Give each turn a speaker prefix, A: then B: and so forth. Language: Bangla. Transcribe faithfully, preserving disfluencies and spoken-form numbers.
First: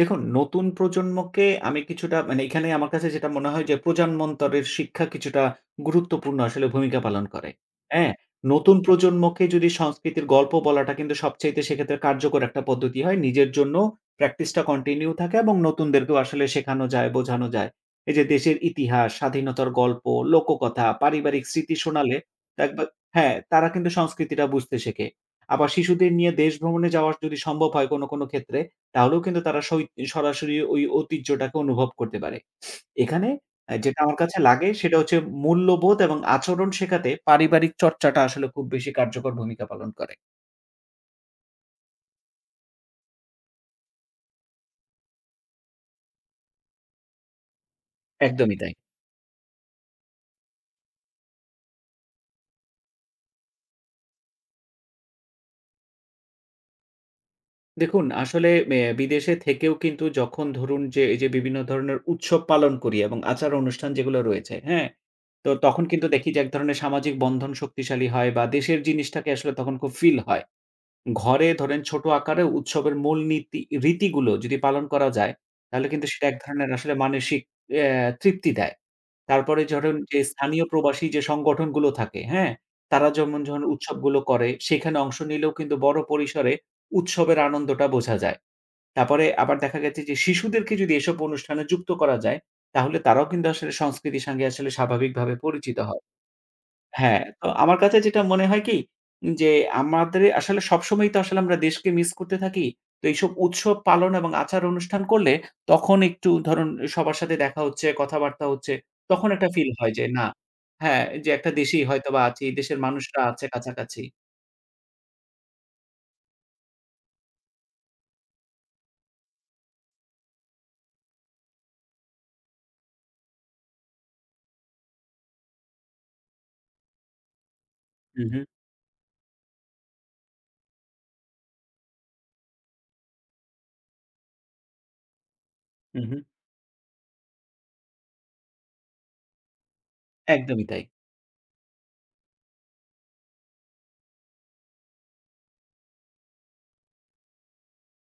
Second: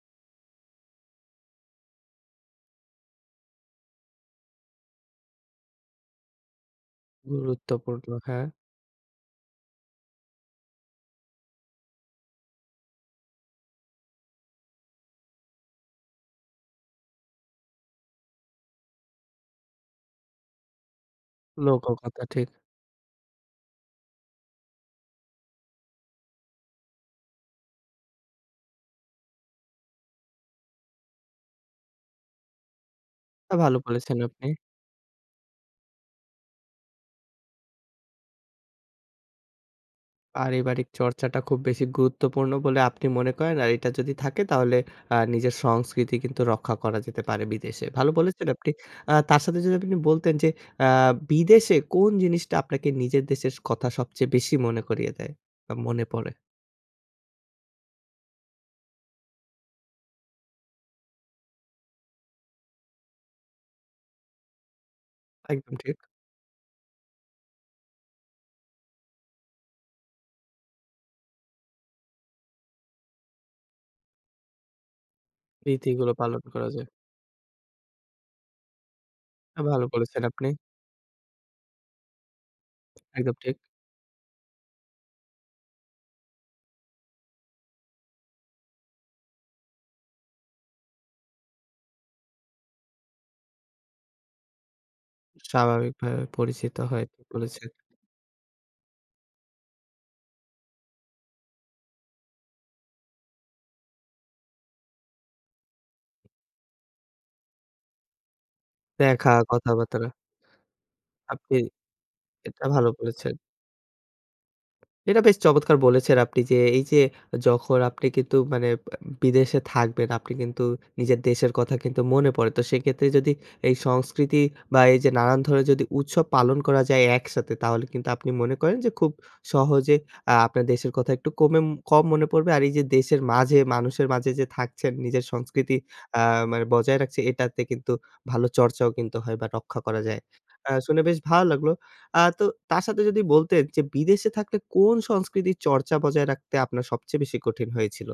A: দেখুন, নতুন প্রজন্মকে আমি কিছুটা মানে এখানেই আমার কাছে যেটা মনে হয় যে প্রজান্মন্তরের শিক্ষা কিছুটা গুরুত্বপূর্ণ আসলে ভূমিকা পালন করে। অ্যা
B: গুরুত্বপূর্ণ হ্যাঁ।
A: নতুন প্রজন্মকে যদি সংস্কৃতির গল্প বলাটা কিন্তু সবচাইতে সেক্ষেত্রে কার্যকর একটা পদ্দতি হয়, নিজের জন্য প্র্যাকটিসটা কন্টিনিউ থাকে এবং নতুনদেরকেও আসলে শেখানো যায় বোঝানো যায়। এই যে দেশের ইতিহাস, স্বাধীনতার গল্প লোককথা, পারিবারিক স্মৃতি
B: লোককথা
A: শোনালে
B: কথা ঠিক।
A: দেকবে হ্যাঁ, তারা কিন্তু সংস্কৃতিটা বুঝতে সেকে। আবার শিশুদের নিয়ে দেশ ভ্রমণে যাওয়া যদি সম্ভব হয় কোন, কোন ক্ষেত্রে তাহলেও কিন্তু তারা সহিত সরাসরি ওই ঐতিহ্যটাকে অনুভব করতে পারে। এখানে
B: তা
A: অ্যা
B: ভালো
A: যেটা
B: বলেছেন,
A: আমার কাছে
B: আপনি।
A: লাগে সেটা হচ্ছে মূল্যবোধ এবং আচরণ শেখাতে পারিবারিক চর্চাটা আসলে খুব বেশি কার্যকর ভূমিকা পালন করে।
B: পারিবারিক চর্চাটা খুব বেশি গুরুত্বপূর্ণ বলে আপনি মনে করেন আর এটা যদি থাকে তাহলে আ নিজের সংস্কৃতি কিন্তু রক্ষা করা যেতে পারে বিদেশে। ভালো বলেছেন,
A: একদমই
B: আপনি।
A: তাই।
B: আ তার সাথে যদি আপনি বলতেন যে আ বিদেশে কোন জিনিসটা আপনাকে নিজের দেশের কথা সবচেয়ে বেশি মনে করিয়ে দেয় বা মনে পরে?
A: দেখুন, আসলে ম্যা বিদেশে থেকেও কিন্তু যখন ধরুন যে এই যে বিভিন্ন ধরনের উৎসব পালন করি এবং আচার অনুষ্ঠান যেগুলো রয়েছে হ্যাঁ? তো
B: একদম
A: তখন
B: ঠিক।
A: কিন্তু দেখি যে এক ধরনের সামাজিক বন্ধন শক্তিশালী হয় বা দেশের জিনিসটাকে আসলে তখন খুব ফিল হয়। ঘরে ধরেন ছোট আকারে উৎসবের মূল নীতি, রীতিগুলো যদি পালন করা যায় তাহলে কিন্তু
B: রীতিগুলো
A: সেটা এক
B: পালন করা
A: ধরণের
B: যায়।
A: আসলে মানসিক অ্যা তৃপ্তি দেয়।
B: তা
A: তারপরে যখন
B: ভালো
A: ঝুরুন যে
B: বলেছেন, আপনি।
A: স্থানীয় প্রবাসী যে সংগঠনগুলো থাকে হ্যাঁ? তারা
B: একদম
A: জমুন,
B: ঠিক।
A: যখন উৎসবগুলো করে সেখানে অংশ নিলেও কিন্তু বড় পরিসরে উৎসবের আনন্দটা বোঝা যায়। তারপরে আবার দেখা গেছে যে শিশুদেরকে যদি এসব অনুষ্ঠানে যুক্ত করা যায়, তাহলে তারাও কিন্তু আসলে সংস্কৃতির সাঙ্গে আসলে স্বাভাবিকভাবে পরিচিত
B: স্বাভাবিক
A: হয়।
B: ভাবে পরিচিত হয়
A: হ্যাঁ, আ
B: বলেছে।
A: আমার কাছে যেটা মনে হয় কি যে আমাদেরই আসলে সবসময়ই তো আসলে আমরা দেশকে মিস করতে থাকি। তো এইসব উৎসব পালন এবং আচার অনুষ্ঠান করলে তখন একটু ধরুন সবার সাথে দেখা হচ্ছে কথাবার্তা হচ্ছে তখন
B: দেখা
A: একটা ফিল হয় যে
B: কথাবাত্রা।
A: না হ্যাঁ, যে একটা
B: আপনি
A: দেশেই হয়তোবা আছি
B: এটা
A: দেশের
B: ভালো
A: মানুষরা
B: করেছেন।
A: আছে কাছাকাছি।
B: এটা বেশ চমৎকার বলেছেন, আপনি যে এই যে যখন আপনি কিন্তু মানে ব্যা বিদেশে থাকবেন আপনি কিন্তু নিজের দেশের কথা কিন্তু মনে পড়ে তো, সেক্ষেত্রে যদি এই সংস্কৃতি বা এই যে নানান ধরনের যদি উৎসব পালন করা যায় একসাথে, তাহলে কিন্তু
A: উ
B: আপনি
A: হু।
B: মনে করেন যে খুব সহজে আ আপনার দেশের কথা একটু কমে কম মনে পড়বে আর এই যে দেশের মাঝে মানুষের মাঝে যে থাকছেন নিজের সংস্কৃতি
A: উ
B: আ
A: হু।
B: মানে বজায় রাখছে, এটাতে কিন্তু ভালো চর্চাও কিন্তু হয় বা রক্ষা করা যায়।
A: একদমই
B: আ
A: তাই।
B: শুনে বেশ ভালো লাগলো। আ তো তার সাথে যদি বলতেন, যে বিদেশে থাকলে কোন সংস্কৃতির চর্চা বজায় রাখতে আপনার সবচেয়ে বেশি কঠিন হয়েছিল?